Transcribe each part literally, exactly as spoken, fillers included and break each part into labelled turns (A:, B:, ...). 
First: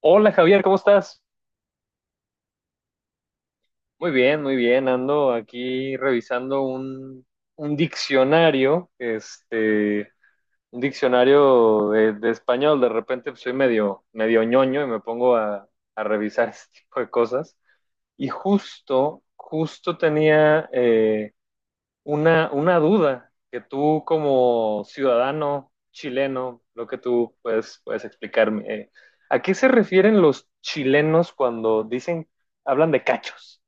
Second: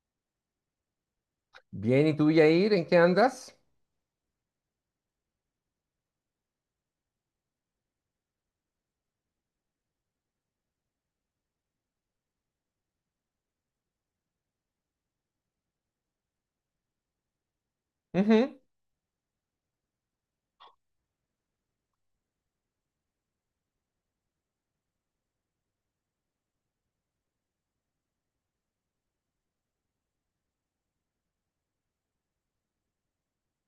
A: Hola Javier, ¿cómo estás?
B: Bien, ¿y tú, Yair, en qué andas?
A: Muy bien, muy bien. Ando aquí revisando un, un diccionario, este, un diccionario de, de español. De repente pues, soy medio, medio ñoño y me pongo a, a revisar este tipo de cosas. Y
B: Ujú.
A: justo, justo tenía eh, una, una duda que tú como ciudadano chileno, lo que tú puedes, puedes explicarme, eh, ¿a qué se refieren los chilenos cuando dicen, hablan de cachos?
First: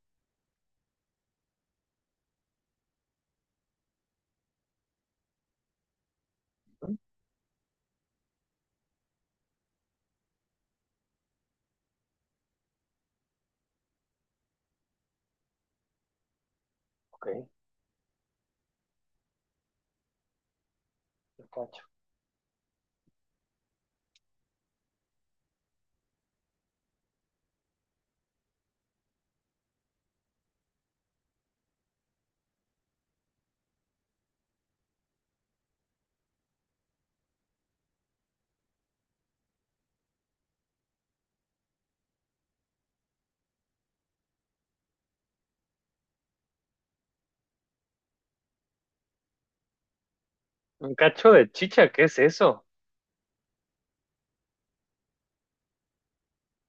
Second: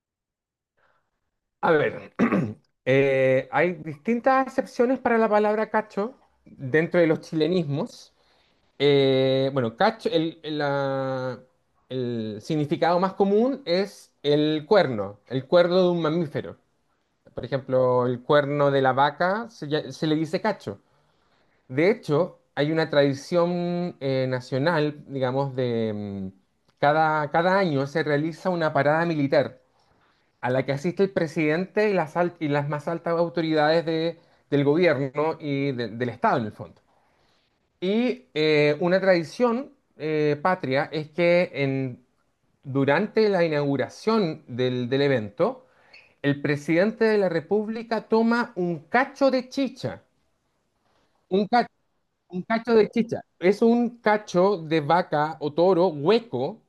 B: A ver, eh, hay distintas excepciones para la palabra cacho dentro de los chilenismos. Eh, bueno, cacho, el, el, la- el significado más común es el cuerno, el cuerno de un mamífero.
A: Ok,
B: Por ejemplo, el cuerno de la vaca se, lla- se le dice cacho.
A: el cacho.
B: De hecho, hay una tradición eh, nacional, digamos, de mm, cada, cada año se realiza una parada militar a la que asiste el presidente y las, al- y las más altas autoridades de- del gobierno y de- del Estado en el fondo. Y eh, una tradición eh, patria es que en- durante la inauguración del, del evento, el presidente de la República toma un cacho de chicha,
A: Un cacho
B: un
A: de
B: cacho,
A: chicha, ¿qué es
B: un
A: eso?
B: cacho de chicha. Es un cacho de vaca o toro hueco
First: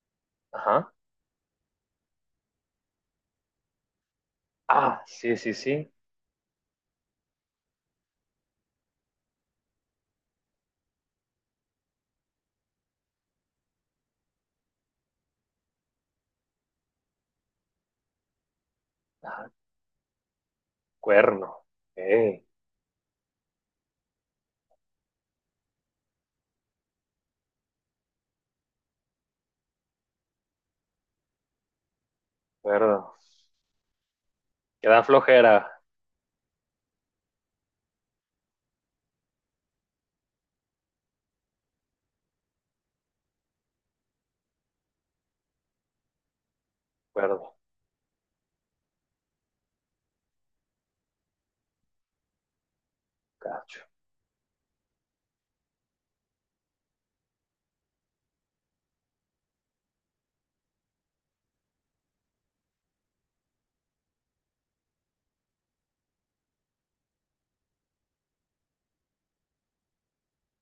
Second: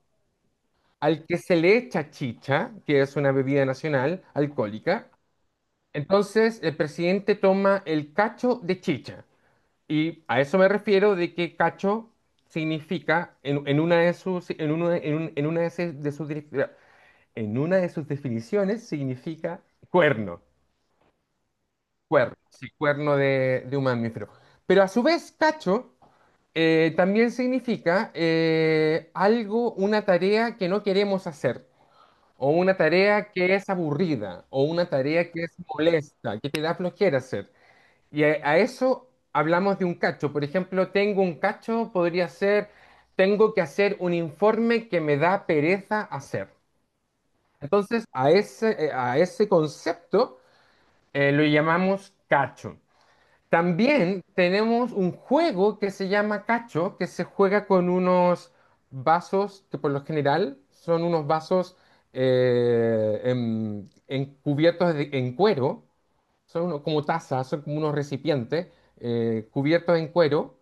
A: Ajá.
B: al que se le echa chicha, que es una bebida nacional
A: Ah,
B: alcohólica.
A: sí, sí, sí.
B: Entonces, el presidente toma el cacho de chicha. Y a eso me refiero de que cacho significa, en, en una de sus, en uno de- en un- en una de se- de sus, dif- en una de sus definiciones,
A: Ah,
B: significa cuerno.
A: cuerno.
B: Cuerno,
A: Ok,
B: sí, cuerno de, de un mamífero. Pero a su vez, cacho eh, también significa eh, algo, una tarea que no queremos hacer. O una
A: cuerno.
B: tarea que es aburrida, o una
A: Queda
B: tarea que es
A: flojera.
B: molesta, que te da flojera hacer. Y a, a eso hablamos de un cacho. Por ejemplo, tengo un cacho, podría ser, tengo que hacer un informe que me da pereza hacer.
A: Cuerno.
B: Entonces, a ese, eh, a ese concepto eh, lo llamamos cacho.
A: Cacho.
B: También tenemos un juego que se llama cacho, que se juega con unos vasos que por lo general son unos vasos eh, en, en cubiertos de- en cuero, son uno- como tazas, son como unos recipientes eh, cubiertos en cuero,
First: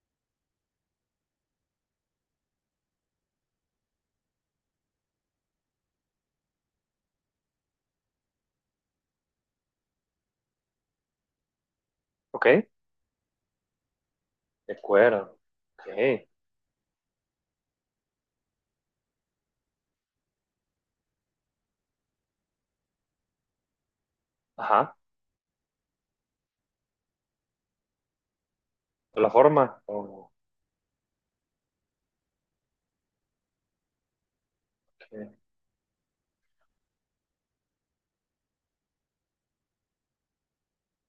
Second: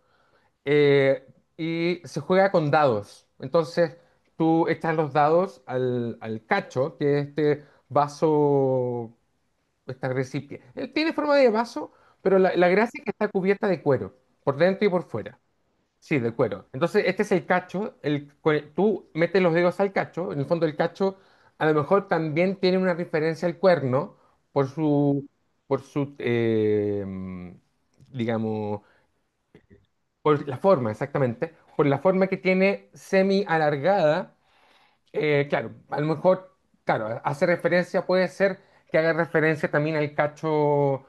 B: eh, y se juega con dados. Entonces tú echas los dados al, al cacho, que es este vaso. Está recipiente. Él tiene forma de vaso, pero
A: Ok,
B: la, la
A: de
B: gracia es que está cubierta de cuero, por dentro y por
A: cuerno.
B: fuera. Sí,
A: Ok.
B: de cuero. Entonces, este es el cacho. El, cue- tú metes los dedos al cacho. En el fondo, el cacho a lo mejor también tiene una referencia al cuerno por
A: Ajá.
B: su, por su, eh, digamos,
A: La forma. Ok.
B: por la forma, exactamente. Por la forma que tiene semi alargada, eh, claro, a lo mejor, claro, hace referencia, puede ser que haga referencia también al cacho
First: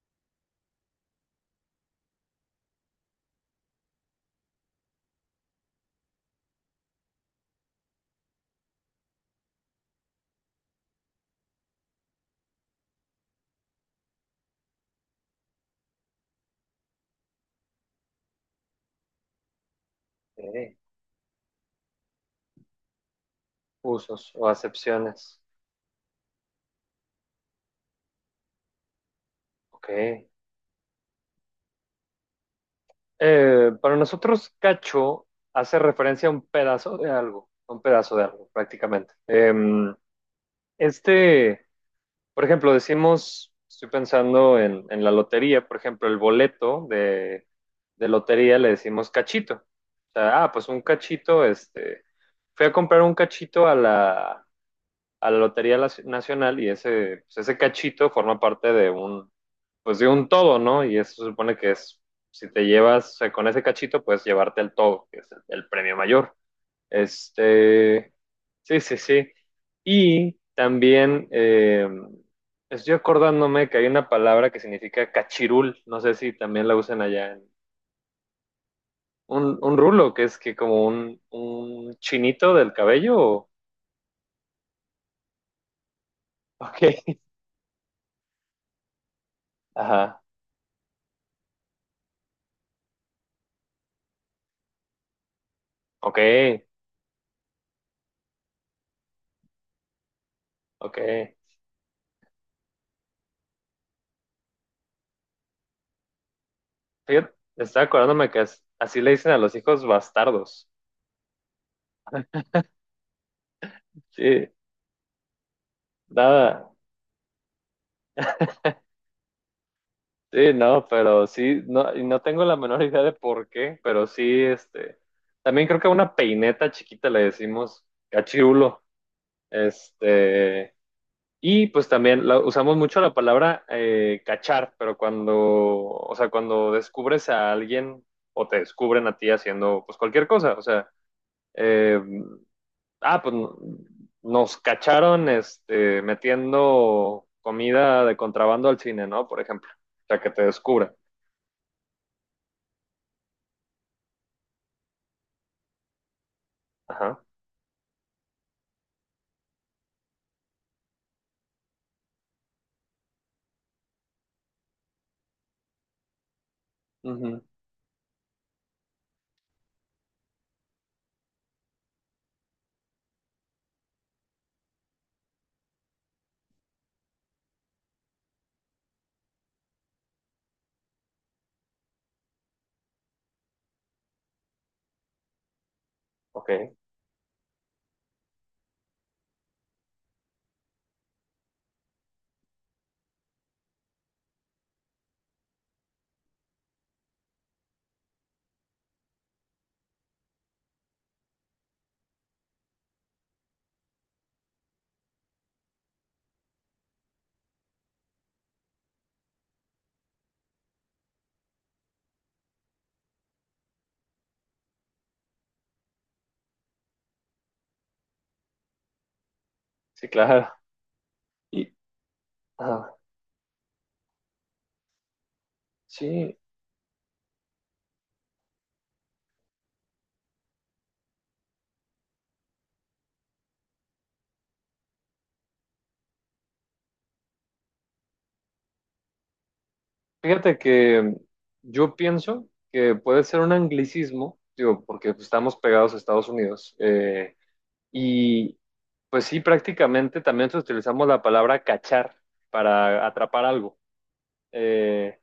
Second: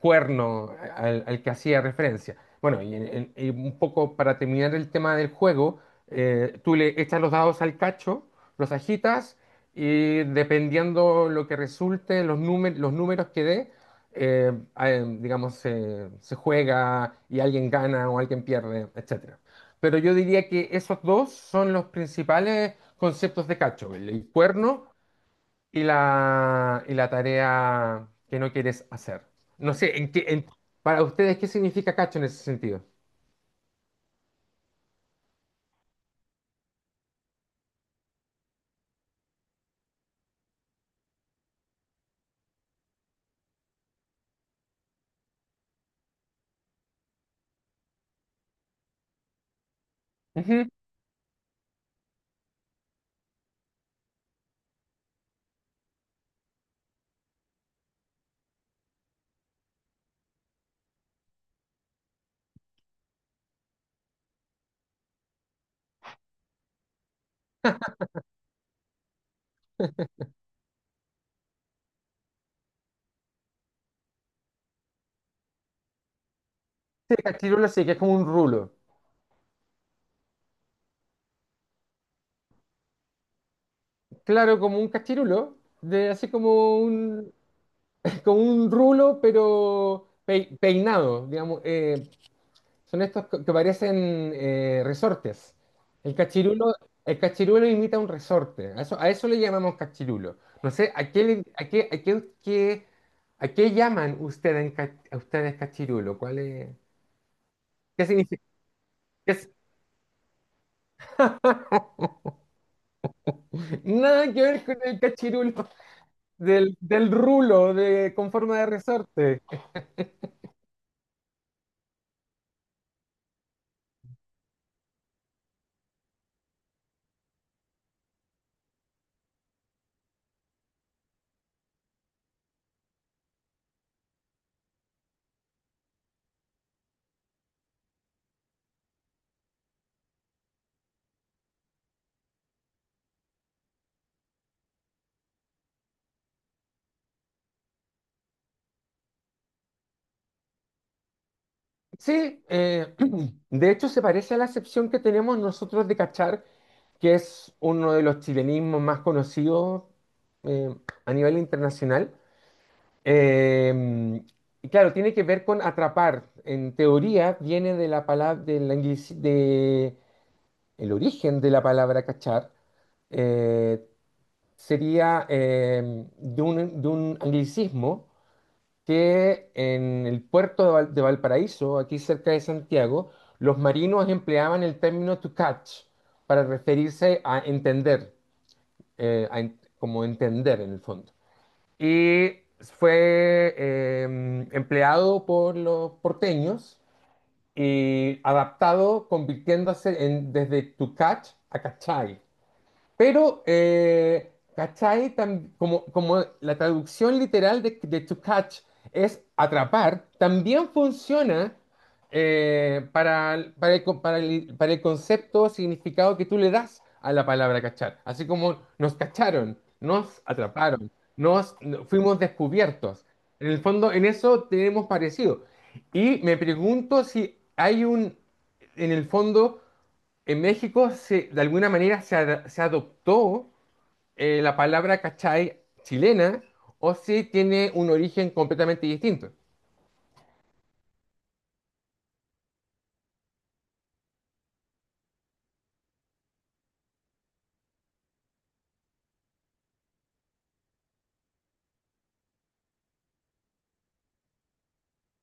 B: cuerno al, al que hacía referencia. Bueno, y, en- en- y un poco para terminar el tema del juego, eh, tú le echas los dados al cacho, los agitas y dependiendo lo que resulte, los, númer- los números que dé, eh, eh, digamos, se se juega y alguien gana o alguien pierde, etcétera. Pero yo diría que
A: Ok.
B: esos dos son los principales conceptos de cacho, el
A: Usos o
B: cuerno
A: acepciones.
B: y la, y la tarea que no quieres hacer. No
A: Ok.
B: sé, en qué, en- para ustedes, ¿qué significa cacho en ese sentido?
A: Eh, para nosotros, cacho hace referencia a un pedazo de algo, a un pedazo de algo, prácticamente. Em, este, por ejemplo, decimos, estoy pensando en, en la lotería, por ejemplo, el boleto de, de lotería le decimos cachito. O sea, ah, pues
B: Ujú.
A: un cachito, este, fui a comprar un cachito a la, a la Lotería Nacional y ese, pues ese cachito forma parte de un, pues de un todo, ¿no? Y eso se supone que es, si te llevas, o sea, con ese cachito puedes llevarte el todo, que es el, el premio mayor. Este, sí, sí, sí. Y también eh, estoy acordándome que hay una palabra que significa cachirul, no sé si también la usan
B: Sí,
A: allá en...
B: cachirulo sí, que es como un rulo.
A: Un, un rulo, que es que como un, un chinito del cabello. O-
B: Claro, como un cachirulo, de así como
A: Ok,
B: un, como un rulo, pero
A: ajá,
B: pei- peinado, digamos, eh, son estos que que parecen eh, resortes. El
A: ok,
B: cachirulo, el cachirulo imita un resorte. A eso, a eso le llamamos cachirulo. No sé,
A: ok.
B: ¿a qué, le- a qué, a qué, qué- ¿a qué llaman ustedes, en ca- a ustedes cachirulo? ¿Cuál es?
A: Fíjate, estaba
B: ¿Qué
A: acordándome que
B: significa?
A: as- así le dicen
B: ¿Qué
A: a
B: es?
A: los hijos bastardos.
B: Nada que
A: Sí,
B: ver con el cachirulo
A: nada.
B: del, del rulo de, con forma de resorte.
A: Sí, no, pero sí, no, y no tengo la menor idea de por qué, pero sí, este. También creo que a una peineta chiquita le decimos cachirulo. Este. Y pues también la- usamos mucho la palabra eh, cachar, pero cuando, o sea, cuando descubres a alguien o te descubren a ti haciendo pues cualquier cosa, o sea. eh, ah, pues no- nos cacharon este, metiendo comida de contrabando al cine, ¿no? Por ejemplo, o sea, que te descubra.
B: Sí, eh, de hecho se parece a la acepción que tenemos nosotros de cachar, que
A: Ajá.
B: es uno de los chilenismos más conocidos eh, a nivel internacional. Eh, y claro, tiene que ver con atrapar. En teoría
A: Ujú.
B: viene de la palabra, del anglici- de, el origen de la palabra cachar, eh, sería eh, de un, de un anglicismo que en el puerto de, Val- de Valparaíso, aquí cerca de Santiago, los marinos empleaban el término to catch para
A: Ok,
B: referirse a entender, eh, a en- como entender en el fondo. Y fue eh, empleado por los porteños y adaptado, convirtiéndose en, desde to catch a cachai. Pero, eh, ¿cachai? Tam- como, como la traducción literal de, de to catch es atrapar, también funciona eh, para, el- para el, con- para el- para el concepto o significado que tú le das a la palabra cachar. Así como nos cacharon,
A: sí,
B: nos
A: claro.
B: atraparon, nos
A: Y,
B: no- fuimos
A: ah,
B: descubiertos. En el fondo, en eso tenemos parecido. Y
A: sí,
B: me pregunto si hay un, en el fondo en México, se, de alguna manera, se, ad- se adoptó eh, la palabra cachai chilena o si tiene un origen completamente distinto.
A: fíjate que yo pienso que puede ser un anglicismo, digo, porque pues, estamos pegados a Estados Unidos. eh, y pues sí, prácticamente también utilizamos la palabra cachar para atrapar algo. Eh,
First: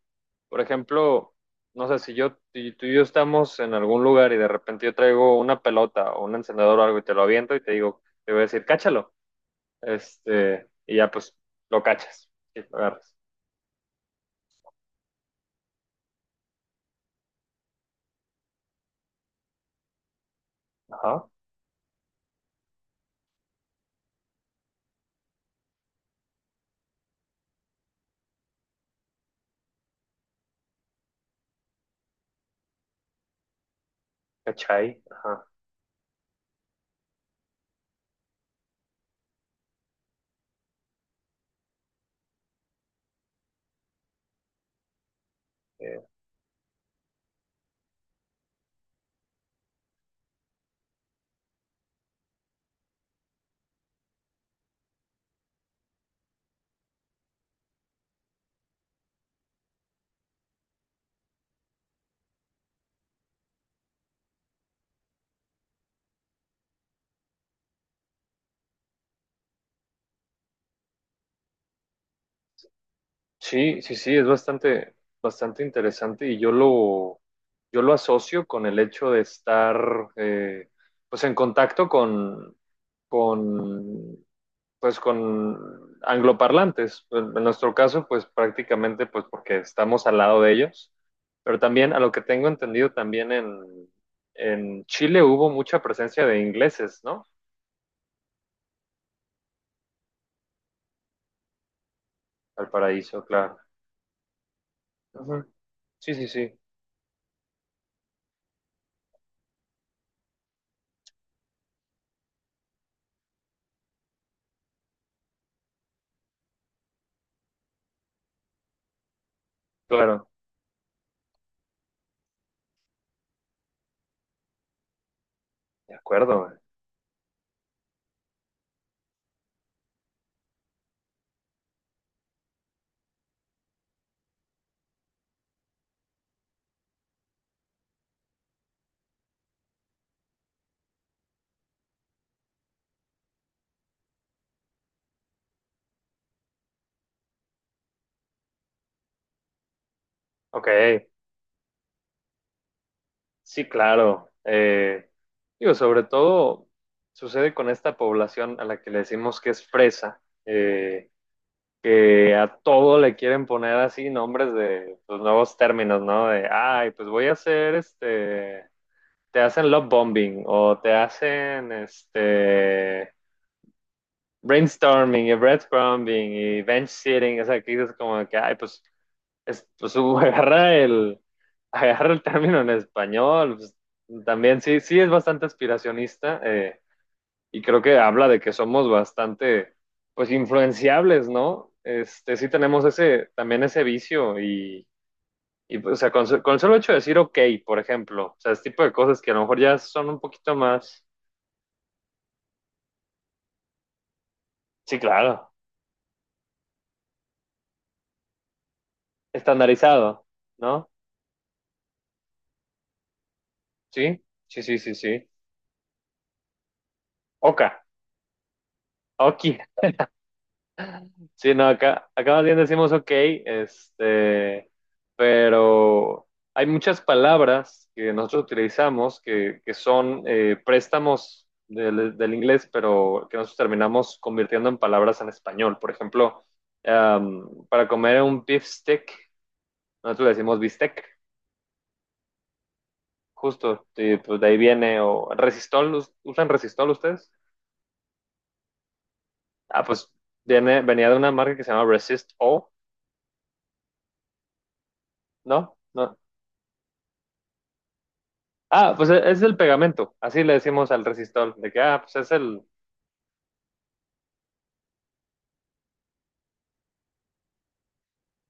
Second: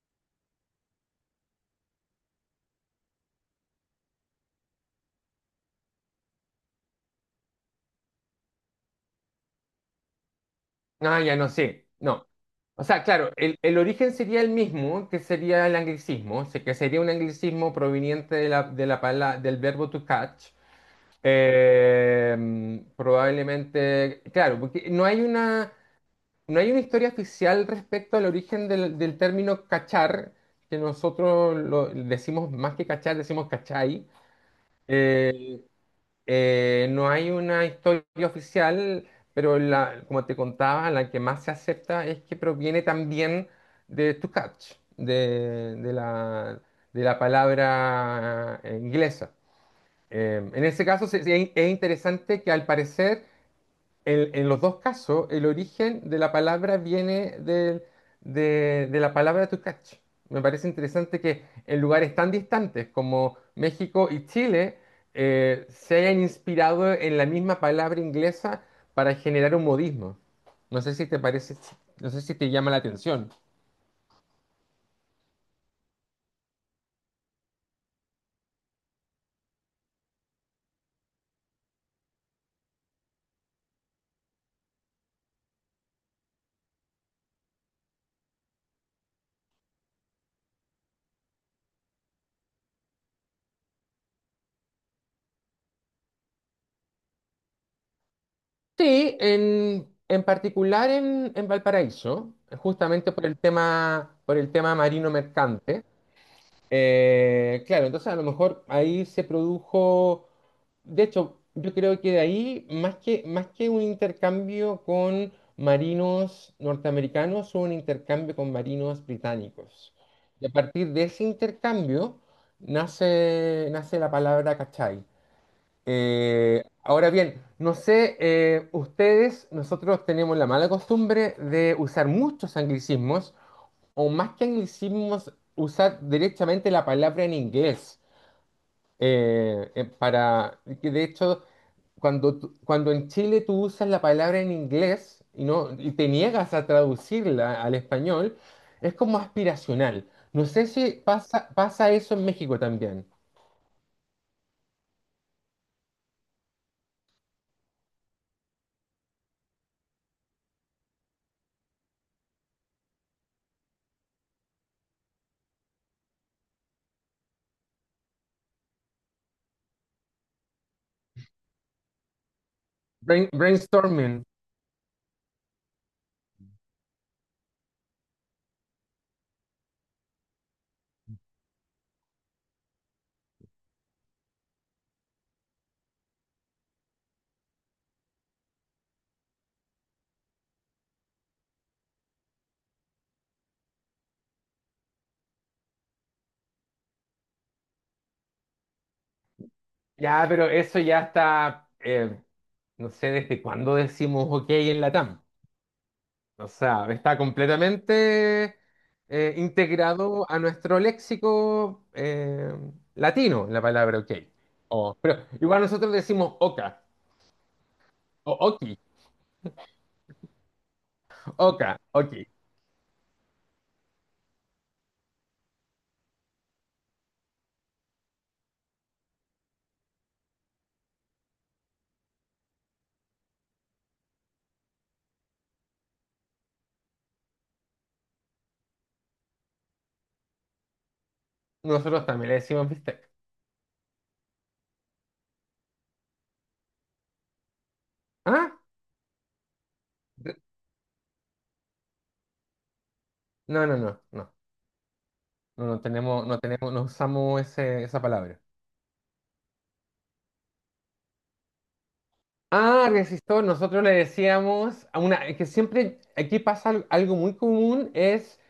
A: Por ejemplo, no sé, si yo, si tú y yo estamos en algún lugar y de repente yo traigo una pelota o un encendedor o algo y te lo aviento y te digo, te voy a decir, cáchalo. Este, y ya
B: Ah, ya
A: pues
B: no
A: lo
B: sé, no.
A: cachas, sí, lo
B: O sea,
A: agarras.
B: claro, el, el origen sería el mismo, que sería el anglicismo, o sea, que sería un anglicismo proveniente de la, de la pala- del verbo to catch.
A: Ajá,
B: Eh, probablemente, claro, porque no hay una... No hay una historia oficial respecto al origen del, del término cachar, que nosotros lo decimos más que cachar, decimos cachai.
A: cachai, ajá.
B: Eh, eh, no hay una historia oficial, pero la, como te contaba, la que más se acepta es que proviene también de to catch, de, de
A: eh,
B: la, de la palabra eh, inglesa. Eh, en ese caso se- se- es interesante que al parecer en, en los dos casos, el origen de la palabra viene del- de, de la palabra Tucach. Me parece interesante que en lugares tan distantes como México y Chile eh, se hayan inspirado en la misma palabra inglesa para generar un modismo. No sé si te parece, no sé si te llama la atención.
A: sí, sí, sí, es bastante, bastante interesante y yo lo, yo lo asocio con el hecho de estar, eh, pues en contacto con, con pues con angloparlantes. En nuestro caso, pues prácticamente pues porque estamos al lado de ellos. Pero también, a lo que tengo entendido, también en, en Chile hubo mucha presencia de ingleses, ¿no?
B: Sí, en, en particular en, en Valparaíso,
A: Al
B: justamente
A: paraíso,
B: por el
A: claro.
B: tema, por el tema marino
A: Ujú.
B: mercante.
A: Sí, sí, sí,
B: Eh, claro, entonces a lo mejor ahí se produjo, de hecho, yo creo que de ahí, más que, más que un intercambio con marinos norteamericanos, hubo un intercambio con marinos británicos.
A: claro.
B: Y a partir de ese intercambio nace, nace la palabra cachai.
A: De acuerdo, güey.
B: Eh, ahora bien, no sé, eh, ustedes, nosotros tenemos la mala costumbre de usar muchos anglicismos o más que anglicismos, usar directamente la palabra en inglés. eh, eh, para, que de hecho, cuando, tú- cuando en Chile tú usas la palabra en inglés y, no, y te niegas a traducirla al español, es como aspiracional. No
A: Ok,
B: sé si pasa, pasa eso en México también.
A: sí, claro. Eh, digo, sobre todo sucede con esta población a la que le decimos que es fresa. Eh, que a todo le quieren poner así nombres de los nuevos términos, ¿no? De, ay, pues voy a hacer este, te hacen love bombing o te hacen este
B: Brain- brainstorming.
A: brainstorming y breadcrumbing y bench sitting, o sea, que dices como que, ay, pues, es, pues uh, agarra el, agarra el término en español, pues, también sí, sí es bastante aspiracionista, eh, y creo que habla de que somos bastante, pues, influenciables, ¿no? Este, sí tenemos ese, también ese vicio y, y pues, o sea, con, con el solo hecho de decir ok, por ejemplo, o sea, ese tipo de cosas que a lo mejor ya son un
B: Ya, pero
A: poquito
B: eso ya
A: más,
B: está, eh, no sé desde cuándo decimos ok en
A: sí,
B: Latam.
A: claro,
B: O sea, está completamente eh,
A: estandarizado,
B: integrado a nuestro
A: ¿no?
B: léxico eh, latino la palabra ok.
A: Sí, sí, sí, sí,
B: O- pero
A: sí.
B: igual nosotros decimos oca,
A: Oka,
B: o oki,
A: ok, sí, no,
B: oca,
A: acá,
B: oki.
A: acá más bien decimos ok, este, pero hay muchas palabras que nosotros utilizamos que, que son eh, préstamos del, del inglés, pero que nosotros terminamos convirtiendo en palabras en español. Por ejemplo, um, para comer un beef stick, nosotros le decimos bistec,
B: Nosotros también le decimos bistec.
A: justo, y pues de ahí viene, o resistol, ¿us- ¿usan resistol ustedes?
B: ¿Ah?
A: Ah, pues viene, venía de una marca que se llama Resist O,
B: No, no, no, no. No,
A: ¿no?
B: no
A: No,
B: tenemos, no tenemos, no usamos ese- esa palabra.
A: ah, pues e- es el pegamento, así le decimos al resistol, de que, ah, pues es el...
B: Ah, resistor, nosotros le decíamos a una, es que siempre aquí pasa al- algo muy común, es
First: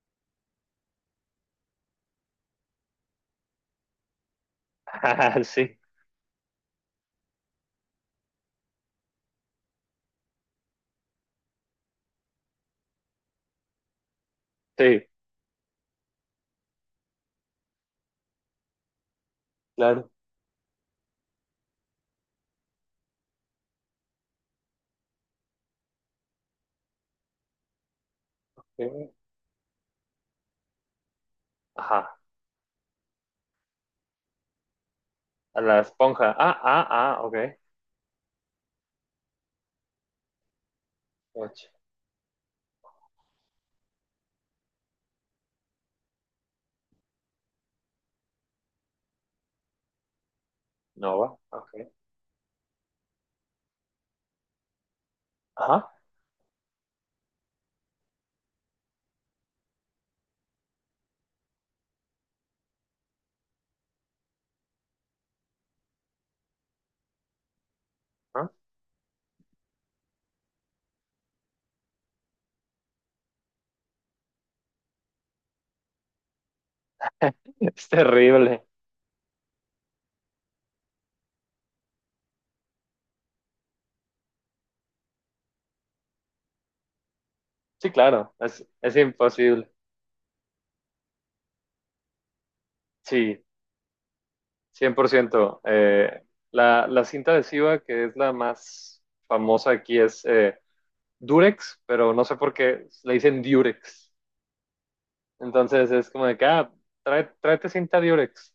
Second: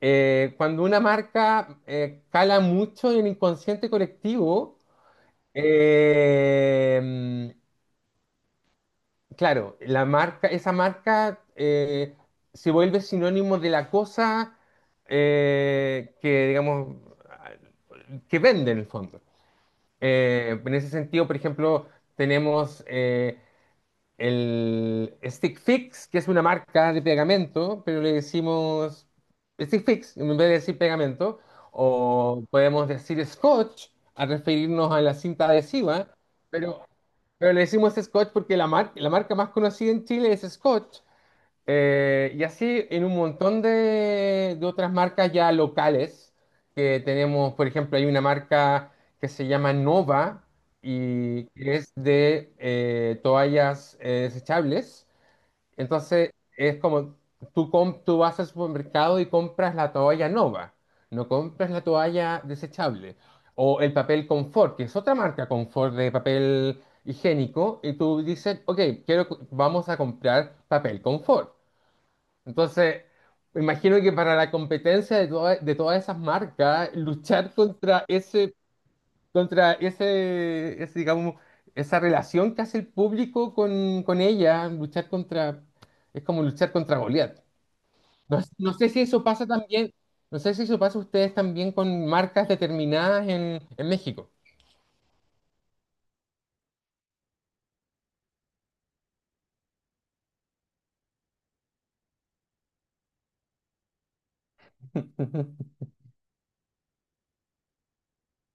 B: eh, cuando una marca eh, cala mucho en el inconsciente colectivo,
A: Ah, sí,
B: eh, claro, la marca, esa marca eh, se vuelve sinónimo de la cosa
A: sí,
B: eh, que, digamos, que vende en el fondo.
A: claro.
B: Eh, en ese sentido, por ejemplo, tenemos... eh, el Stick Fix, que es una marca de pegamento, pero le decimos
A: Sí.
B: Stick Fix en vez de decir pegamento,
A: Ajá,
B: o podemos decir Scotch al referirnos a la cinta
A: a la
B: adhesiva,
A: esponja. Ah,
B: pero,
A: ah, ah, ok.
B: pero le decimos Scotch porque la, mar- la marca más conocida en Chile es Scotch,
A: Och,
B: eh, y así en un montón de, de otras marcas ya locales que tenemos, por ejemplo, hay una marca que se llama Nova
A: no va,
B: y
A: ok.
B: que es de eh, toallas eh, desechables.
A: Ajá,
B: Entonces es como tú, com- tú vas al supermercado y compras la toalla Nova, no compras la toalla desechable. O el papel Confort, que es otra marca Confort de papel higiénico, y tú
A: ah.
B: dices, ok, quiero, vamos a comprar papel Confort. Entonces, me imagino que para la competencia de, toda- de todas esas marcas, luchar
A: Es
B: contra ese,
A: terrible.
B: contra ese, ese, digamos, esa relación que hace el público con, con ella, luchar contra, es como luchar contra Goliat.
A: Sí, claro,
B: No,
A: es,
B: no sé
A: es
B: si eso pasa
A: imposible.
B: también, no sé si eso pasa a ustedes también con marcas determinadas
A: Sí,
B: en, en México.
A: cien por ciento. Eh, la, la cinta adhesiva, que es la más famosa aquí, es eh, Durex, pero no sé por qué le dicen Durex. Entonces es como de que, ah, trae- tráete cinta Durex.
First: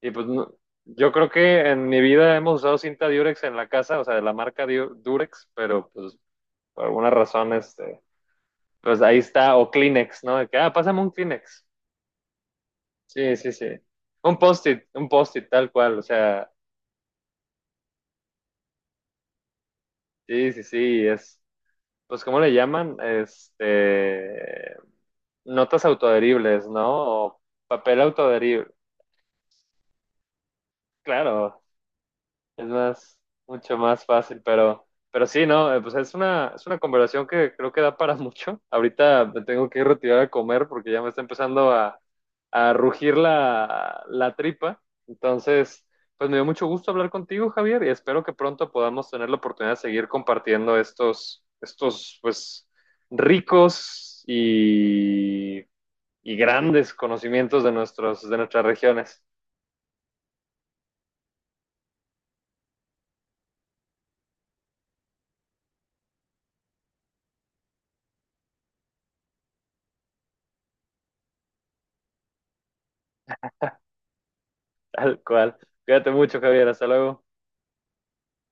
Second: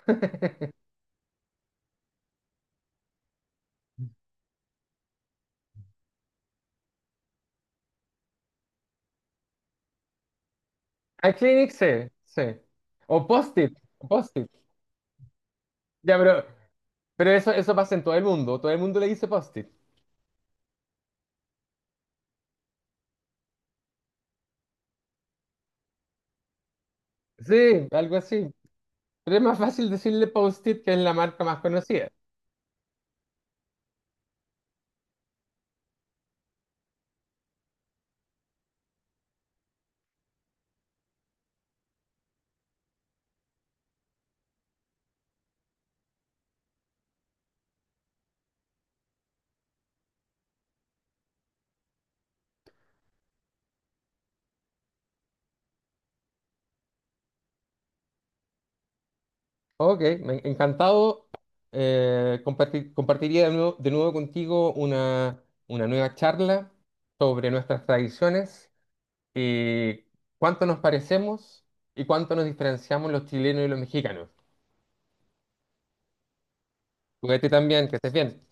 A: Y pues no- yo creo que en mi vida hemos usado cinta Durex en la casa, o sea, de la marca Du- Durex, pero pues por alguna razón, este, pues ahí está, o Kleenex, ¿no? De que, ah, pásame un
B: A
A: Kleenex.
B: Clinic, sí, sí. O
A: Sí, sí, sí.
B: Post-it,
A: Un
B: Post-it.
A: post-it, un post-it tal cual, o
B: Ya, pero,
A: sea,
B: pero eso, eso pasa en todo el mundo, todo el mundo le dice Post-it.
A: sí, sí, sí, es, pues, ¿cómo le llaman? Este, notas autoadheribles, ¿no? O
B: Sí,
A: papel
B: algo así.
A: autoadherible.
B: Pero es más fácil decirle Post-it, que es la marca
A: Claro,
B: más conocida.
A: es más, mucho más fácil, pero, pero sí, ¿no? Eh, pues es una, es una conversación que creo que da para mucho. Ahorita me tengo que ir retirar a comer porque ya me está empezando a, a rugir la, la tripa. Entonces, pues me dio mucho gusto hablar contigo, Javier, y espero que pronto podamos tener la oportunidad de seguir compartiendo estos, estos, pues, ricos y, y grandes conocimientos de nuestros, de nuestras regiones.
B: Ok, me- encantado. Eh, comparti- compartiría de nuevo, de nuevo contigo una, una nueva charla sobre nuestras tradiciones y cuánto nos parecemos y cuánto nos diferenciamos los chilenos y los mexicanos.
A: Tal cual. Cuídate mucho, Javier. Hasta luego.
B: Cuídate también, que estés bien.